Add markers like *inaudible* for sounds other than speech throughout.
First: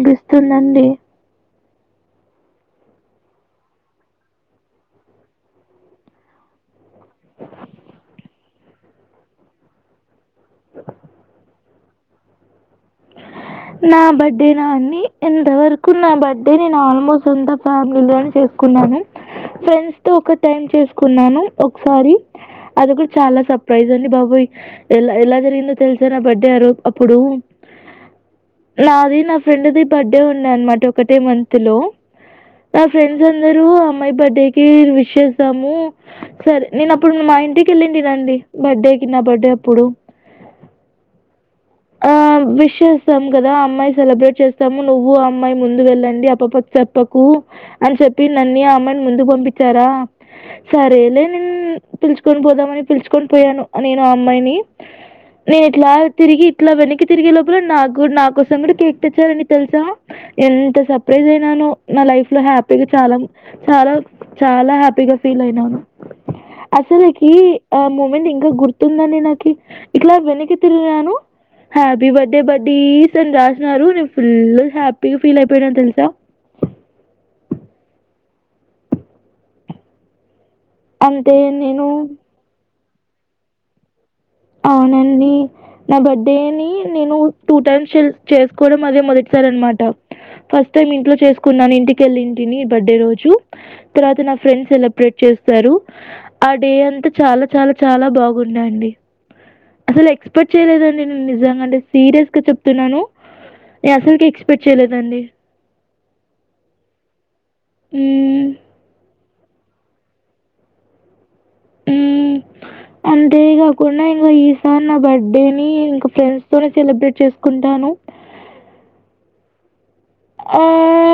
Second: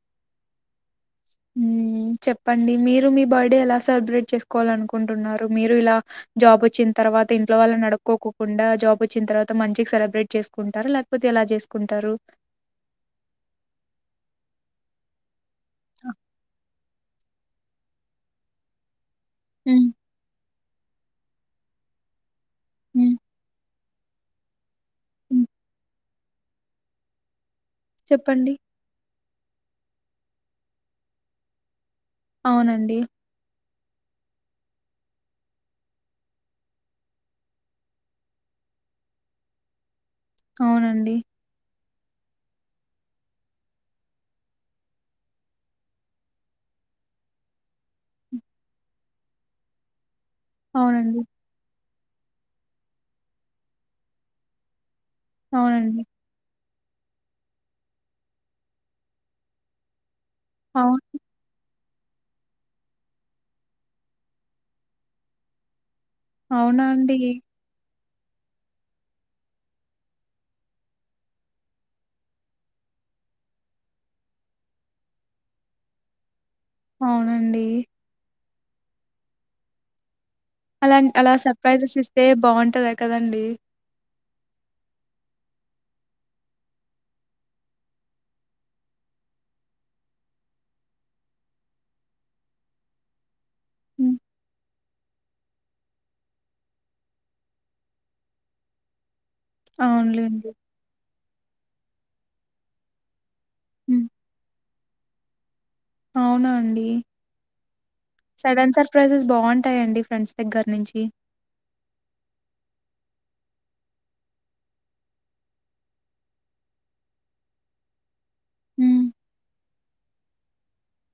ఏడుస్తుందండి ఉ చెప్పండి మీరు మీ బర్త్డే ఎలా సెలబ్రేట్ చేసుకోవాల అనుకుంటున్నారు మీరు ఇలా జాబ్ వచ్చిన్ తర్వాత ఇంట్లో వాళ్ళ నడుక్కకోకుండా జాబ్ వచ్చిన తర్వాత మంచికి సెలబ్రే చేసుకుంటార లేకపోతే ఎలా చేసుకుంటారు నా బర్త్డే నా అని ఎంతవరకు నా బర్త్డే నేను ఆల్ ఫ్యామిలోనే చేసుకున్నాను హ్మ్. ఫ్రెండ్స్ తో ఒక టైమ్ చేసుకున్నాను ఒకసారి అది కూడా హ్మ్. చాల సర్ప్రైజ్ అండి బాబోయ్ ఎలా ఎలా హ్మ్. జరిగిందో తెలిసా నా బర్డేయారు అప్పుడు చెప్పండి. ఫ్రెండ్ది బర్త్డే ఉంది అనమాట ఒకటే మంత్ లో ఆ అవునండి. ఫ్రెండ్స్ అందరు అమ్మాయి బర్త్డే కి విష్ చేస్తాము సరే నేను అప్పుడు మా ఇంటికి వెళ్ళి *unintelligible* బర్త్డే కి నా బర్డే అప్పుడు అవునండి ఆ విష్ చేస్తాము కదా అమ్మాయి సెలబ్రేట్ చేస్తాము నువ్వు అమ్మాయి ముందు వెళ్ళండి ఆపాపకు చెప్పకు అని చెప్పిందండి ఆ అమ్మాయిని ముందుకు పంపించారా అవునండి. సరేలే నేను పిలుచుకొని పోదామని పిలుచుకొని పోయాను నేను ఆ అమ్మాయిని నేను ఇట్లా అవునండి. తిరిగి ఇట్లా వెనక్కి తిరిగే లోపల నాకు నా కోసం కూడా కేక్ తెచ్చారండి తెలుసా ఎంత అవు సర్ప్రైజ్ అయిననో నా లైఫ్ లో హ్యాపీగా చాల చాలా చాలా హ్యాపీగా ఫీల్ అయినాను అవునా అండి? అసలకి *unintelligible* ఇంకా గుర్తుందండి నాకు ఇట్లా వెనకి తిరిగినను హ్యాపీ బర్త్డే బడ్డీస్ అని రాసిన్నారు నేను ఫుల్ హ్యాపీగా ఫీల్ అయిపోయినాను తెలుసా అవునండి. అలా అలా అంతే నేను సర్ప్రైజెస్ ఇస్తే బాగుంటదా కదండి అ వునండి నా బర్డేని నేను టూ టైమ్స్ చేసుకోవడం అదే మొదటిసారి అన్నమాట ఫస్ట్ టైమ్ ఇంట్లో చేసుకున్నాను ఇంటికెళ్ళింటిని బర్డే రోజు హ్మ్. తర్వాత నా ఫ్రెండ్స్ సెల బ్రేట్ చేస్తారు ఆ డే అంతా చాల చాల చాలా బాగుండే అండి అసలు అవునులేండి. ఎక్స్పెక్ట్ చేయలేదండి నేను నిజంగా అంటే సీరియస్ గా చెప్తున్నాను నే హ్మ్. అసల్కే ఎక్స్పెక్ట్ చేయలేదండి అవునా అండి? మ్మ్ సడన్ సర్ప్రైజెస్ బావుంటాయండి ఫ్రెండ్స్ దగ్గర నుంచి ఉ అంతే కాకుండా ఇంకా ఈసారి నా బర్డేని ఇంకా ఫ్రెండ్స్ తోనే సెలబ్రేట్ చేసుకుం టాను హు అ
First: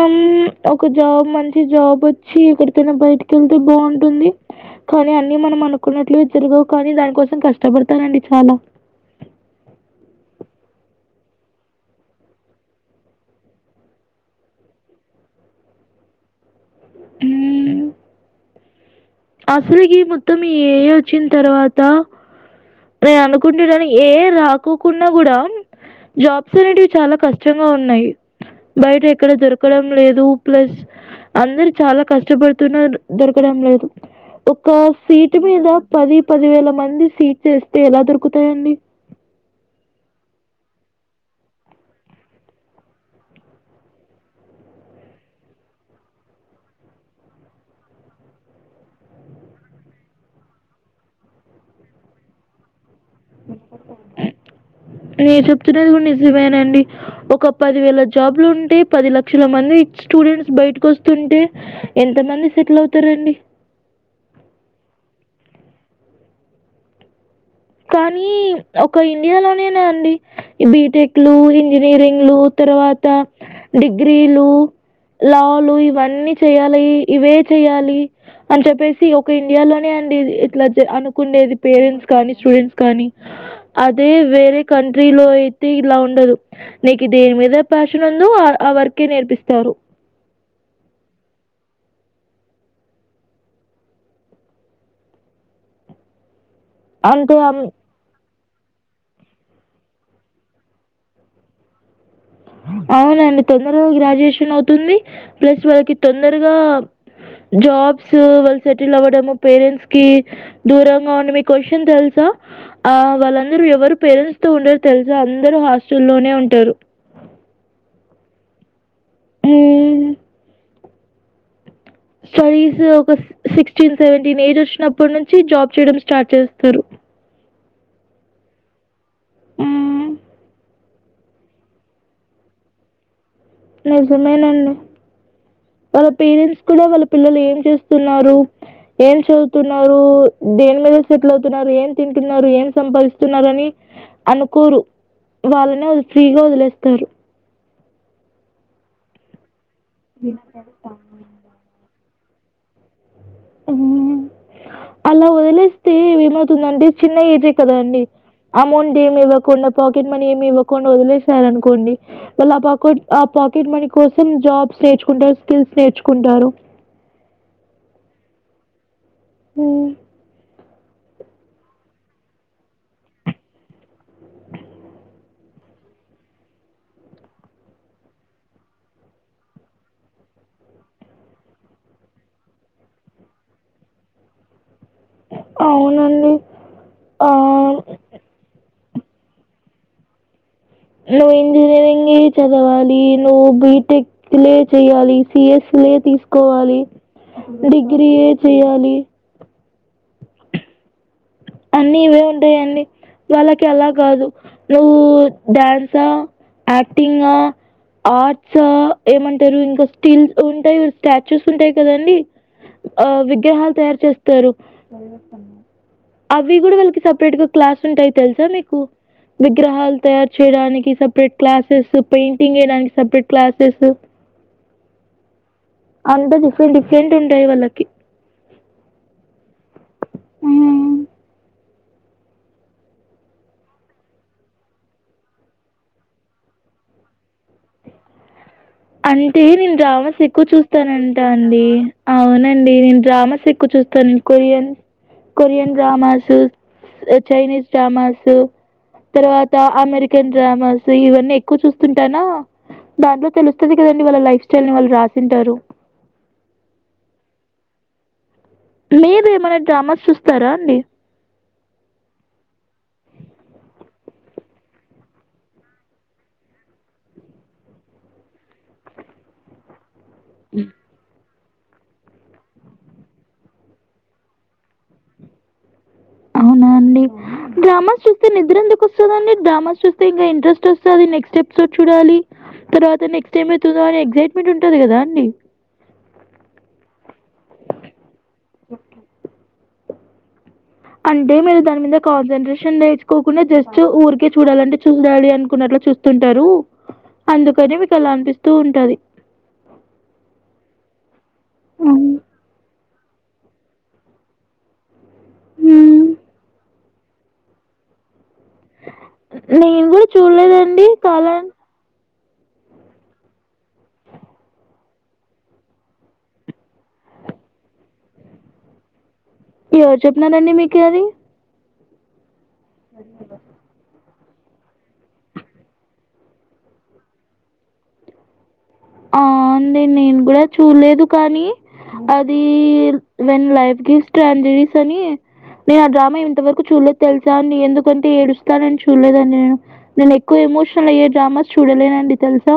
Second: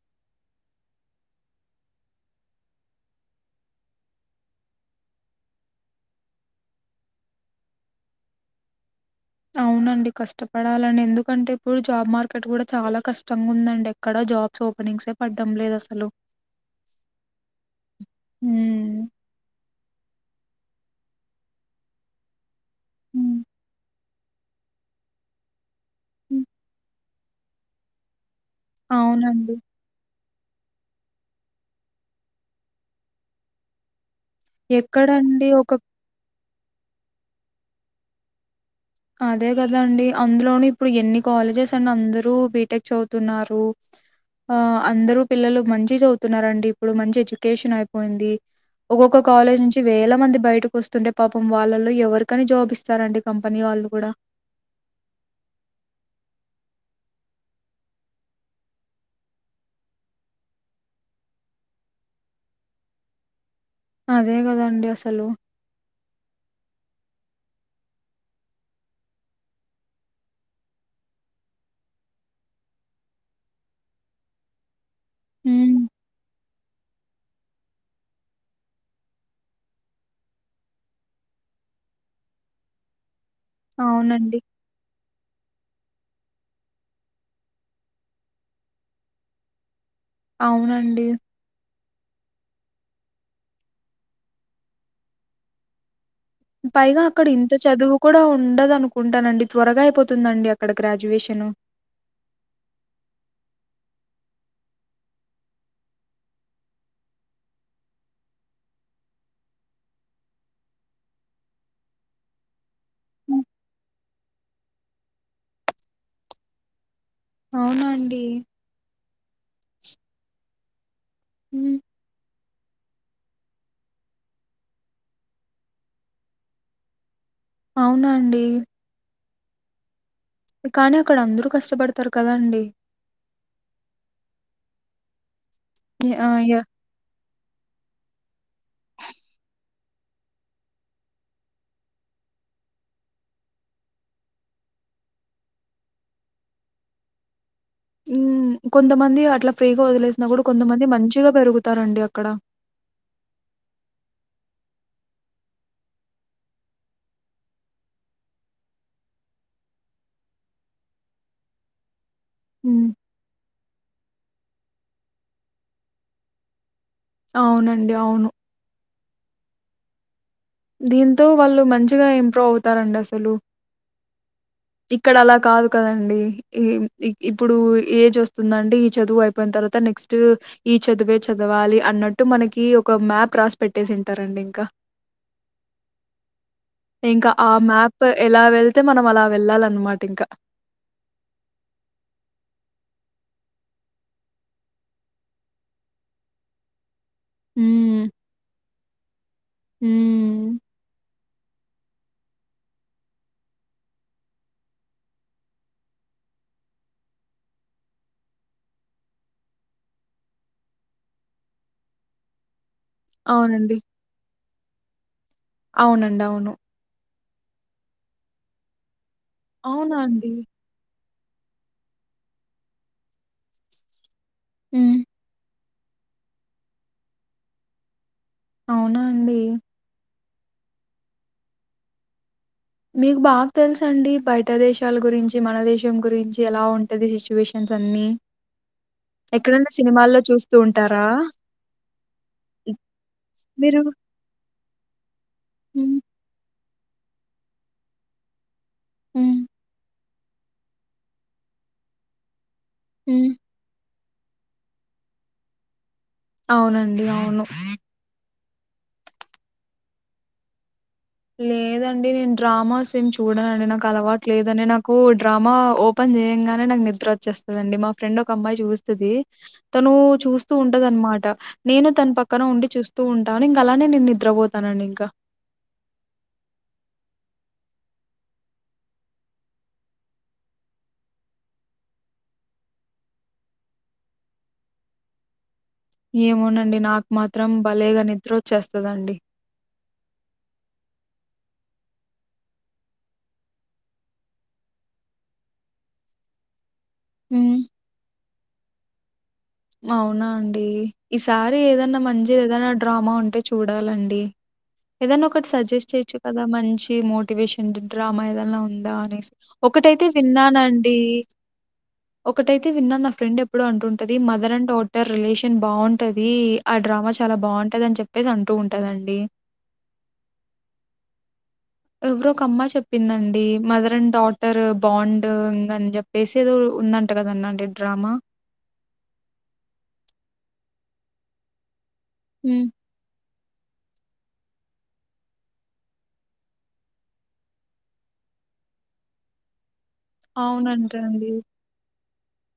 ఉమ్ ఒక జాబ్ మంచి జాబ్ వచ్చి ఎక్కడికైనా బయటికి వెళ్తే బావుంటుంది కర్ కాని అన్ని మనం అనుకున్నట్లు జరగవు కానీ దానికోసం కష్టపడతనండి చాలా పడాలండి ఎందుకంటే ఇప్పుడు జాబ్ మార్కెట్ కూడా చాలా కష్టంగా ఉందండి ఎక్కడ జాబ్స్ ఓపనింగ్సే పడ్డం లేదసలు హుమ్ హుమ్ అసలుకి మొత్తం ఈ ఏఐ వచ్చిన తర్వాత నే హ్మ్. అనుకుంటున్నాను ఏఐ రాకోకున్న కూడా హ్మ్. జాబ్స్ అనేటివి చాలా కష్టంగా ఉన్నాయి బయట ఎక్కడ అవునండి. దొరకడం లేదు ప్లస్ అందరు చాలా కష్టపడుతున్న దొరకడం లేదు ఒక సీటు ఎక్కడండి మీద ఒక పది పది వేల మంది సీట్ చేస్తే ఎలా దొరుకుతాయిండి అదే కదాండి అందులోన ఇప్పుడు ఎన్ని కాలేజెస్ అని అందరూ బీటెక్ చదువుతున్నారు. ఆ అందరు పిల్లలు మంచి చదువుతున్నారండి ఇప్పుడు మంచి ఎడ్యుకేషన్ అయిపోయింది. ఒక్కొక్క కాలేజ్ నుంచి వేల మంది బయటకు వస్తుంటే పాపం వాళ్ళలో ఎవరికని జాబ్ ఇస్ తారండి కంపెనీ వాళ్లు మీరు చెప్తున్నది కూడ నిజ మేనండి ఒక పది వేల జాబ్లు ఉంటే పది లక్షల మంది స్టూడెంట్స్ బయటకు వస్తుంటే ఎంత మంది సెటిల్ అవుతారండి అదే కదాండి అసలు కానీ ఒక ఇండియా లోనేన అండి బిటెక్ లు ఇంజనీరింగ్లు తర్వాత డిగ్రీలు లాలు హ్మ్. ఇవన్నీ చెయ్యాలి ఇవే చెయ్యాలి అని చెప్పేసి ఒక ఇండియాలోనే అండి ఇట్లా అనుకుండేది పేరెంట్స్ కానీ స్టూడెంట్స్ కానీ అదే అవునండి. వేరే కంట్రీ లో అయితే ఇలా ఉండదు నీకు దేని మీద ప్యాషన్ వుందో ఆ ఆ వర్కే నేర్పిస్తారు. అవునండి పైగా అక్కడ అంతే ఇంత అం చదువు కూడా ఉ ఉండదునుకుంటానండి త్వరగా అయిపోతుందండి అక్కడ గ్రాడ్యుయేషను అవునండి తొందరగా గ్రాడ్యుయేషన్ అవుతుంది ప్లస్ వాళ్ళకి తొందరగా జాబ్స్ వాళ్ళు సెటిల్ అవ్వడము పేరెంట్స్ కి దూరంగా ఉన్నా మీకో విషయం తెలుసా ఆ హ్మ్. వాళ్ళందరూ ఎవరు పేరెంట్స్ తో ఉండరు తెలుసా అందరు హాస్టల్లోనే ఉంటారు అవునాండి ఉమ్ ఉ స్టడీస్ ఒక సిక్స్టీన్ సెవెంటీన్ ఏజ్ వచ్చినప్పటి నుంచి జాబ్ చేయడం స్టార్ట్ చేస్తారు అవునండి ఉ కానీ అక్కడ అందరూ కష్టపడతారు కదా అండి నిజమేనండి వాళ్ళ యాహ్! ఆహ్, పేరెంట్స్ యాహ్! కూడా వాళ్ళ పిల్లలు ఏం చేస్తున్నారు ఏం చదువుతున్నారు దేని మీద సెటిల్ అవుతున్నారు ఏం తింటున్నారు ఏం సంపాదిస్తున్నారు అని అనుకోరు వాళ్ళనే ఫ్రీగా వదిలేస్తారు ఉ కొంతమంది అట్లా ఫ్రీగా వదిలేసినా కూడా కొంతమంది మంచిగా పెరుగుతారండి అక్కడ ఉ అలా వదిలేస్తే ఏమవుతుంది అండి చిన్న ఏజే కదా అండి అమౌంట్ ఏమి ఇవ్వకుండా పాకెట్ మనీ ఏమి ఇవ్వకుండా వదిలేసార అనుకోండి వాళ్ళు ఆ హ్మ్. పాకెట్ ఆ పాకెట్ మనీ కోసం జాబ్స్ నేర్చుకుంటారు స్కిల్స్ నేర్చుకుంటారు అవునండి అవును ఉ దీంతో వాళ్ళు మంచిగా ఇంప్రూవ్ అవుతారండి అసలు అ ఇక్కడ అలా కాదు కదండి ఇ ఇప్పుడు ఏజ్ వస్తుందండి ఈ చదువు అయిపోయిన తర్వాత నెక్స్ట్ ఈ చదివే చదవాలి అన్నట్టు మనకి ఒక మ్యాప్ రాస్ పెట్టేసింటారండి ఇంకా అవునండి. ఇంకా ఆ ఆహ్, మ్యాప్ ఎలా వెళ్ తే మనం అలా వెళ్ళాలి ఆన్నమాట ఇంకా నువ్వు ఇంజనీరింగ్ చదవాలి నువ్వు బిటెక్లే చెయ్యాలి సిఎస్ సి లే తీసుకోవాలి డిగ్రీ ఏ చేయాలి ఊ అన్నీ ఇవే ఉంటాయి అండి వాళ్ళకి అలా కాదు నువ్వు డ్యాన్సా యాక్టింగ్ ఆ ఆర్ట్స్ ఏమంటారు ఇంకా స్టిల్ ఉంటాయి స్టాచ్యూస్ ఉంటాయి కదండి ఆ విగ్రహాలు అవునండి. తయారు చేస్తారు అవునండి అవును సపరేట్ గా క్లాస్ ఉంటాయి తెలుసా నీకు విగ్రహాలు అవునా తయారు అండి? చేయడానికి సప్ సపరేట్ క్లాసెస్ పేయింటింగ్ వేయడానికి సపరేట్ క్లాసెస్ ఉ అలాంటివి డిఫరెట్ డిఫరెంట్ ఉంటయి వాళ్ళకి అవునా అండి హ్మ్. మీకు బాగా తెలుసు అండి బయట దేశాల గురించి మన దేశం గురించి ఎలా ఉంటది సిచ్యువేషన్ ఆన్ని అంటే నేను డ్రామాస్ ఎక్కువ ఉంటారా? చూస్తానంటా అండి అవునండి నేను డ్రామాస్ ఎక్కువ చూ మీరు చూస్తాన్ కొరియన్ కొరియన్ హ్మ్. డ్రామాసు చైనీస్ డ్రామాసు హ్మ్. తర్వాత అమెరికన్ డ్రామాస్ ఇవన్నీ ఎక్కువ చూస్తుంటానా దాంట్లో హ్మ్. తెలుసు లేదండి వాళ్ళ లైఫ్ స్టైల్ ని వాళ్ళు రాసింటారు అవునండి అవును లేదే ఏమన్న డ్రామాస్ చూస్తారా అండి లేదండి నేను డ్రామాస్ ఏం చూడనండి నాకు అలవాటు లేదని నాకు డ్రామా ఓపెన్ తినం గానే నాకు నిద్ర వచ్చేస్తదండి మా ఫ్రెండ్ ఒక అమ్మాయి చూస్తది తను చూస్తూ ఉంటదన్నమాట నేను తన పక్కన ఉండి చూస్తూ ఉంటాను ఇంక అలానే నేను నిద్రపోతానండి ఇంకా అవునా అండి డ్రామాస్ చూస్తే నిద్ర ఎందుకు వస్తుందండి డ్రామాస్ చూస్తే ఇంకా ఇంట్రెస్ట్ వస్తది నెక్స్ట్ ఎపిసోడ్ చూడాలి తర్వాత నెక్స్ట్ ఏమైతదో అని ఎక్సైట్మెంట్ ఉంటది కదా అండి ఏమోనండి నాకు మాత్రం భలేగా నిద్ర వచ్చేస్తుందండి అంటే మీరు దాని మీద కాన్సంటట్రేషన్ నేర్చు కోకుండా జస్ట్ ఊరికే చూడాలంటే చూడాలి అనుకున్నట్లు చూస్తు ఉంటారు హ్మ్. అందుకని మీకు అలా అనిపిస్తూ ఉంటది అవునా అండి ఈసారి ఏదన్నా అవును మంచి ఏదన్నా డ్రామా ఉంటే చూడాలండి ఏదనా ఒకటి సజెస్ట్ హ్మ్ చేయచ్చు కదా మంచి మోటివేషన్ డ్రామా ఏదన్న అలా ఉందా అనేసి నేను కూడా ఒకటైతే చూడలేదండి విన్నానండి కాలా ఒకటైతే విన్నా నా ఫ్రెండ్ ఎప్పుడు అంటుంటది మదర్ అండ్ డాటర్ రిలేషన్ బాగుంటది ఆ డ్రామా చాలా బాగుంటది అని చెప్పేసి అంటూ ఉంటుందండి ఎవరు చెప్పినారండి మీకు అది ఎవరో ఒక అమ్మాయి చెప్పిందండి mother and daughter bond ఇంని చెప్పేసి ఏదో ఉందంట కదన్నండి డ్రామా అ అండి నేను కూడా చూడలేదు కానీ అది హ్మ్. వెన్ లైఫ్ గివ్స్ స్టాండరీస్ అని నేను ఆ డ్రామా ఇంతవరకు చూడలేదు తెలుసా అండి నీ ఎందుకంటే ఏడుస్తానని చూడలేదని నేను నేను ఎక్కువ ఎమోషనల్ అయ్యే అవునంటండి. డ్రామాస్ చూడలేనండి తెలుసా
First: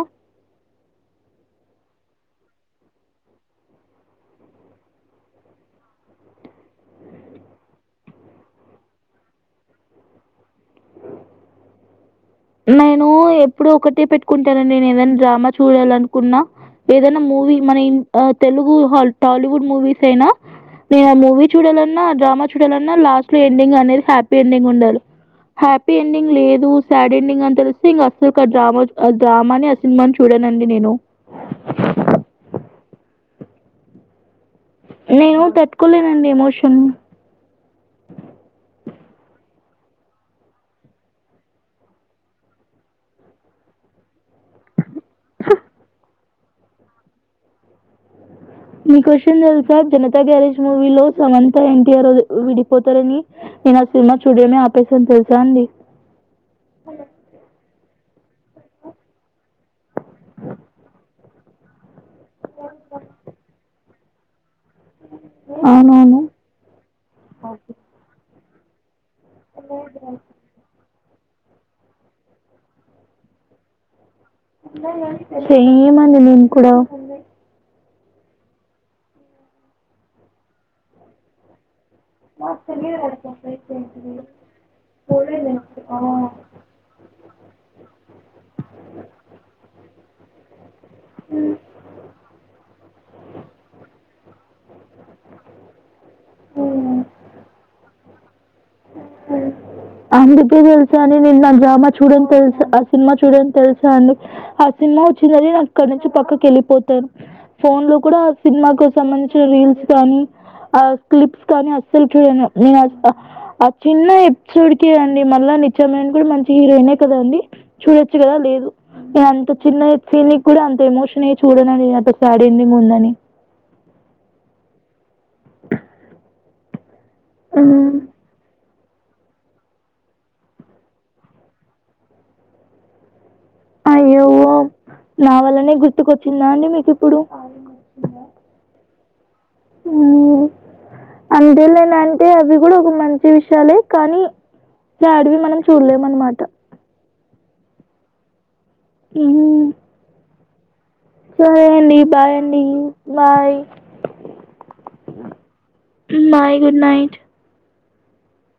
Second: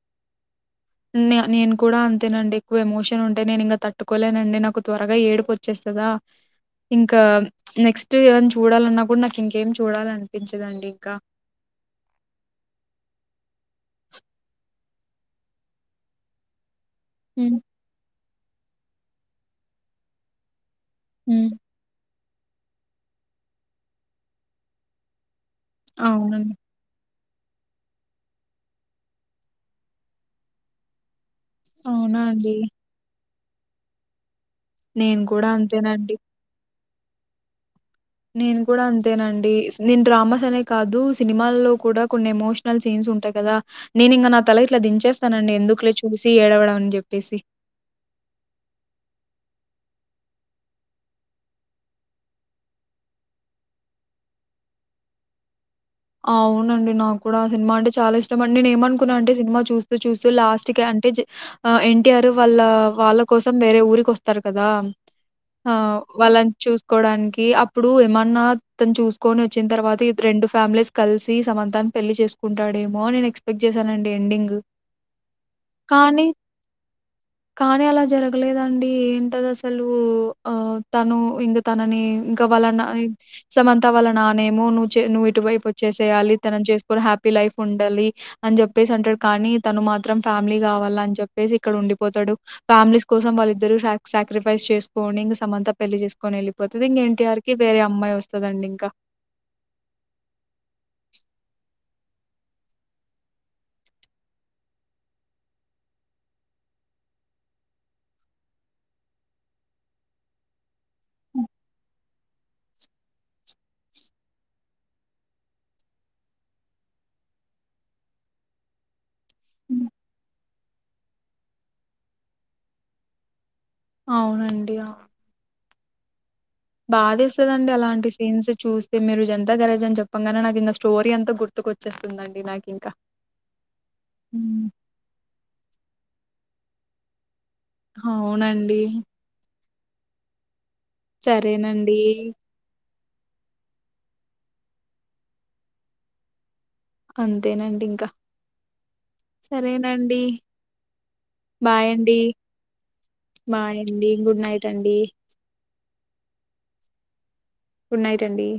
నేను కూడా అంతేనండి ఎక్కువ ఎమోషన్ ఉంటే నేను ఇంకా తట్టుకోలేనండి నాకు త్వరగా ఏడుపు వచ్చేస్త కదా ఇంకా నెక్స్ట్ ఏవన్న చూడాలన్నా కూడా నాకు ఇంకేమి చూడాలనిపించదండి ఇంకా అ నేను ఎప్పుడు ఒకటే పెట్టుకుంటానండి నేను ఏదైనా డ్రామా చూడాలనుకున్నా ఏదైనా మూవీ హ్మ్. మన తెలుగు టాలీవుడ్ మూవీస్ అయినా నేను ఆ మూవీ హ్మ్. చూడాలన్నా డ్రామా చూడాలన్నా లాస్ట్ లో ఎండింగ్ అనేది హ్యాపీ ఎండింగ్ ఉండాలి హ్యాపీ ఎండింగ్ అవునండి. లేదు సాడ్ ఎండింగ్ అని తెలిసి ఇంక అసలు ఆ డ్రామా ఆ డ్రామాని ఆ సినిమాని చూడానండి నేను అవునా అండి నేను కూడా అంతేనండి. తట్టుకోలేనండి ఎమోషన్ నేను కూడా అంతేనండి నేను డ్రామాస్ అనే కాదు సినిమాల్లో కూడా కొన్ని ఎమోషనల్ సీన్స్ ఉంటాయి కదా నేను ఇంక నా తల ఇట్లా దించేస్తానండి ఎందుకులే చూసి ఏడవడం అని చెప్పేసి అ మీకో విషయం తెలుసా జనతా గ్యారేజ్ మూవీ లో సమంత ఎన్టీఆర్ విడిపోతారని నేను ఆ సినిమా చూడియమే ఆపేసాను తెలుసా అండి అవునండి నాకు కూడా సినిమా అంటే చాలా ఇష్టం అండి నేను ఏమనుకున్నా అంటే సినిమా చూస్తూ చూస్తూ లాస్ట్ కి అంటే జ ఎన్ ఎన్ టీ ఆర్ వాళ్ళ వాళ్ళ కోసం వేరే ఊరికి వస్త కదా ఆ అవునవును. వాళ్ళని చూసుకోవడానికి అప్పుడు ఏమన్నా తను చూసు కొని వచ్చిన తర్వాత రెండు ఫ్యామిలీస్ కలిసి సమంతా ప పెళ్లి చేసుకుంటాడేమో నేను ఎక్స్పెక్ట్ చేశానండి ఎండింగ్ సేమ్ అండి కానీ నేను కూడా కానీ అలా జరగలేదండి ఏంటది అసలు ఆ తను ఇంగ తనని ఇంకా వాళ్ళ నా సమంత వాళ్ళ నానేమో నువ్ చే నువ్వు ఇటు వైపు వచ్చేసేయాలి తన హ్యాపీ లైఫ్ ఉండాలి అని చెప్పేసి అంటాడు కానీ తను మాత్రం ఫ్యామిలీ కావాలి అని చెప్పేసి ఇక్కడ ఉండిపోతడు ఫ్యామిలీస్ కోసం వాళ్లిద్దరు సాక్రిఫైస్ చేసుకోని ఇం సమంత పెళ్లి చేసుకొని వెళ్ళిపోతుంది ఇంక ఎన్టీఆర్కి వేరే అమ్మాయి వస్తుదండి ఇంకా నీకు తెలుసా అండి *unintelligible* చూడండి తెలుసా ఆ సినిమా చూడను తెలుసా అండి ఆ సినిమా వచ్చిందని నాకు అక్కడ నుంచి పక్కకెల్ పోతారు ఫోన్ లో కూడ సినిమాకు సంబంధించిన రీల్స్ కానీ ఆ క్లిప్స్ కానీ అస్సలు చడను *unintelligible* ఆ చిన్న ఎపిసోడ్ కకే అండి మళ్ళా నిత్యమని కూడా మంచి హీరోయినే కదా అండి చూడొచ్చు కదా లేదు అంత చిన్న హుహు. సీన్ కూడా అంత ఎమోషన్ అయ్యి చూడను అండి సాడ్ ఎండింగ్ ఉందని అవునండి బాదోస్తదండి అలాంటి సీన్స్ చూస్ మీరు జంత గ్యారేజ్ అని చెప్పంగానే నాకు ఇంక స్టోరీ అంత గుర్తుకువచ్చేస్తుందండి నాకు ఇంకా అయ్యయ్యో నా వల్లనే గుర్తుకొచ్చిందా అండి మీకు ఇప్పుడు అవునండి *unintelligible* సరేనండి. అంటే అవి కూడా ఒక *unintelligible* వచ్చే విషయాలే కానీ సాడ్ వి మనం చూడలేం అనమాట అంతేనండి ఇంకా హ్మ్. సరేనండి సరే అండి బాయండి. బాయ్ అండి బాయ్ బాయండి. గుడ్ నైట్ అండి. Bye good night good night అండి